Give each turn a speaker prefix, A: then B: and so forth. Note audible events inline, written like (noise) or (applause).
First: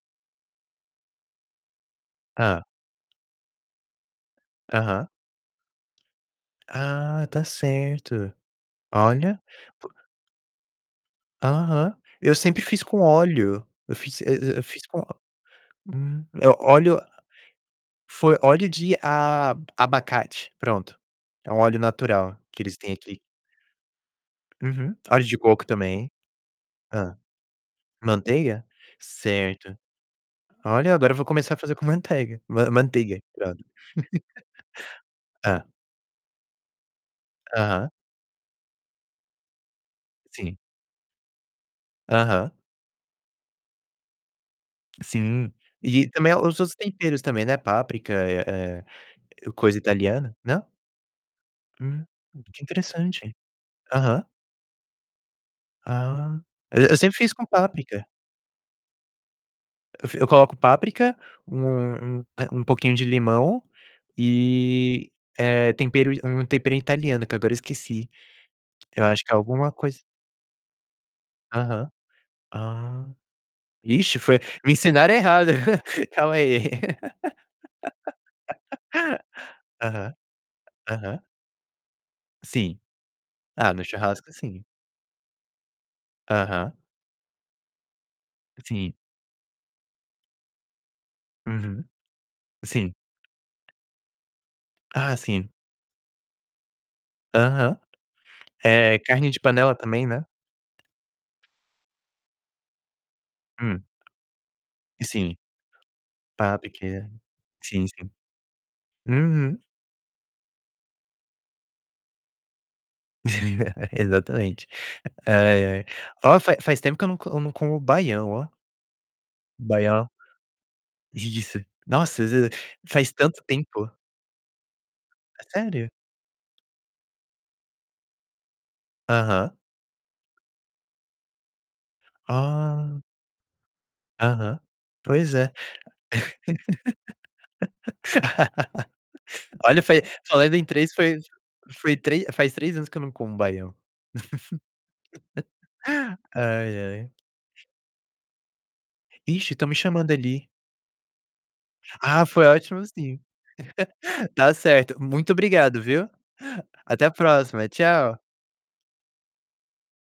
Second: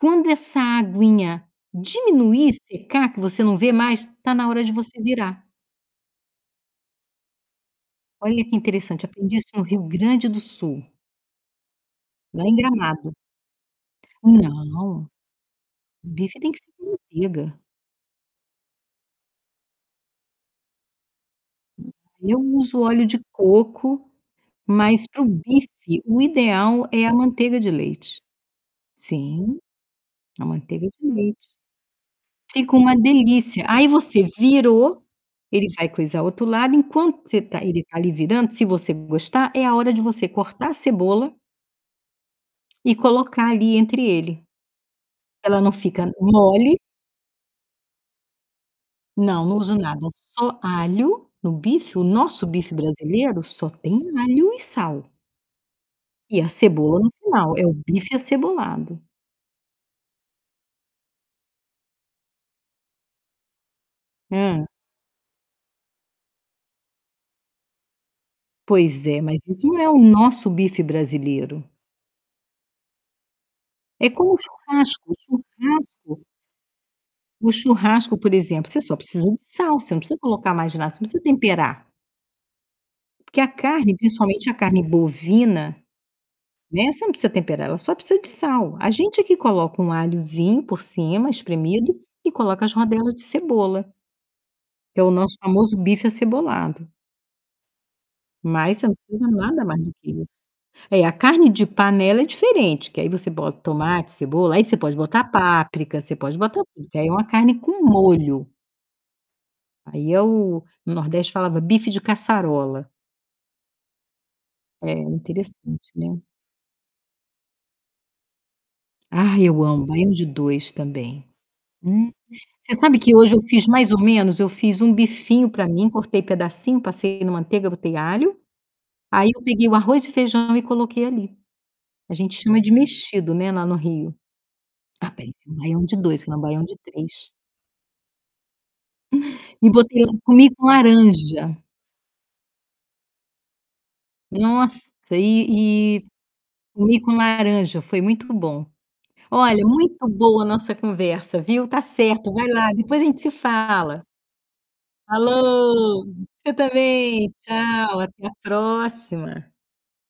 A: Quando essa aguinha diminuir
B: Hã.
A: e secar que você não vê mais, tá na hora de você
B: Aham.
A: virar.
B: Ah, tá certo.
A: Olha que interessante, aprendi
B: Olha.
A: isso no Rio Grande do Sul
B: Aham. Eu
A: lá em
B: sempre fiz com
A: Gramado.
B: óleo, eu fiz e e eu fiz com
A: Não,
B: hum,
A: bife
B: eh,
A: tem que ser com
B: óleo
A: manteiga.
B: foi óleo de a abacate. Pronto, é um óleo natural
A: Eu
B: que eles
A: uso
B: têm
A: óleo
B: aqui.
A: de coco,
B: Uhum.
A: mas para
B: Óleo
A: o
B: de coco
A: bife,
B: também.
A: o ideal é a
B: Hã.
A: manteiga de leite.
B: Manteiga?
A: Sim,
B: Certo.
A: a manteiga
B: Olha,
A: de
B: agora eu vou
A: leite.
B: começar a fazer com manteiga man
A: Fica uma
B: manteiga, pronto.
A: delícia. Aí, você virou,
B: (laughs) Hã.
A: ele vai coisar o outro lado, enquanto você tá ele
B: Aham.
A: tá ali virando, se você gostar, é a hora de você
B: Sim.
A: cortar a cebola
B: Aham.
A: e colocar ali entre ele.
B: Sim.
A: Ela não
B: E
A: fica
B: também os outros
A: mole.
B: temperos também, né, páprica, eh
A: Não,
B: eh,
A: não uso
B: coisa
A: nada,
B: italiana
A: só
B: não?
A: alho. No bife o
B: Hum,
A: nosso
B: que
A: bife
B: interessante.
A: brasileiro só tem
B: Aham.
A: alho e sal
B: Ah,
A: e a
B: e eu
A: cebola no
B: sempre fiz com
A: final. É o
B: páprica.
A: bife acebolado.
B: Eu fi eu coloco páprica, um um, eh, um pouquinho de limão
A: Hã.
B: e, eh, tempero um tempero italiano que agora eu esqueci. Eu
A: Pois é,
B: acho que é
A: mas
B: alguma
A: isso é o
B: cois
A: nosso bife brasileiro.
B: Aham. Ah,
A: É
B: vixe,
A: como o
B: foi me
A: churrasco. O
B: ensinaram errado. (laughs)
A: churrasco
B: Calma aí.
A: o churrasco, por exemplo, você só precisa de sal.
B: (laughs)
A: Você não
B: Aham.
A: precisa colocar mais nada. Você não
B: Aham.
A: precisa temperar
B: Sim.
A: porque a
B: Ah, no
A: carne,
B: churrasco,
A: principalmente a
B: sim.
A: carne bovina,
B: Aham.
A: né, você não precisa temperar, ela só precisa de sal. A
B: Sim.
A: gente é que coloca um alhozinho por cima,
B: Uhum.
A: espremido, e coloca as
B: Sim.
A: rodelas de cebola que é o
B: Ah,
A: nosso
B: sim.
A: famoso bife acebolado.
B: Aham.
A: Mas você não
B: Eh, carne
A: precisa
B: de
A: nada
B: panela
A: mais do
B: também,
A: que
B: né.
A: isso. É, a carne de panela é diferente, que aí você bota
B: Hum.
A: tomate, cebola. Aí, você pode botar
B: Sim.
A: páprica, você pode botar
B: Páprica,
A: tudo, que aí
B: é.
A: é uma carne com
B: Sim, sim.
A: molho.
B: Uhum.
A: Aí, é o no Nordeste falava bife de caçarola.
B: (chuckles) Exatamente.
A: É
B: Ai,
A: interessante,
B: ai.
A: né?
B: Ó, fa faz tempo que eu não co não como baião, ó.
A: Ah, eu amo
B: Baião.
A: baião-de-dois também.
B: Delícia.
A: Hum.
B: Nossa, às vez
A: Você sabe
B: faz
A: que hoje eu
B: tanto
A: fiz
B: tempo.
A: mais ou menos. Eu fiz um
B: É
A: bifinho pra mim,
B: sério?
A: cortei pedacinho, passei na manteiga, botei alho, aí eu
B: Aham.
A: peguei o arroz e feijão e coloquei ali. A gente chama de
B: Ah.
A: mexido, né, lá no Rio.
B: Aham.
A: Ah,
B: Pois
A: parece
B: é.
A: um baião-de-dois, se não um baião-de-três
B: (laughs)
A: E
B: Olha, fa
A: botei comi
B: falando em
A: com
B: 3, foi
A: laranja.
B: foi trê faz 3 anos que eu não como baião.
A: Nossa, e e
B: (laughs) Ai,
A: comi
B: ai.
A: com laranja, foi muito bom.
B: Ixe,
A: Olha,
B: estão me
A: muito
B: chamando
A: boa a
B: ali.
A: nossa conversa, viu, tá
B: Ah,
A: certo,
B: foi
A: vai lá,
B: ótimo
A: depois a
B: sim.
A: gente se fala.
B: (chuckles) Tá certo. Muito obrigado,
A: Falou,
B: viu?
A: você
B: Até a
A: também.
B: próxima.
A: Tchau,
B: Tchau.
A: até a próxima.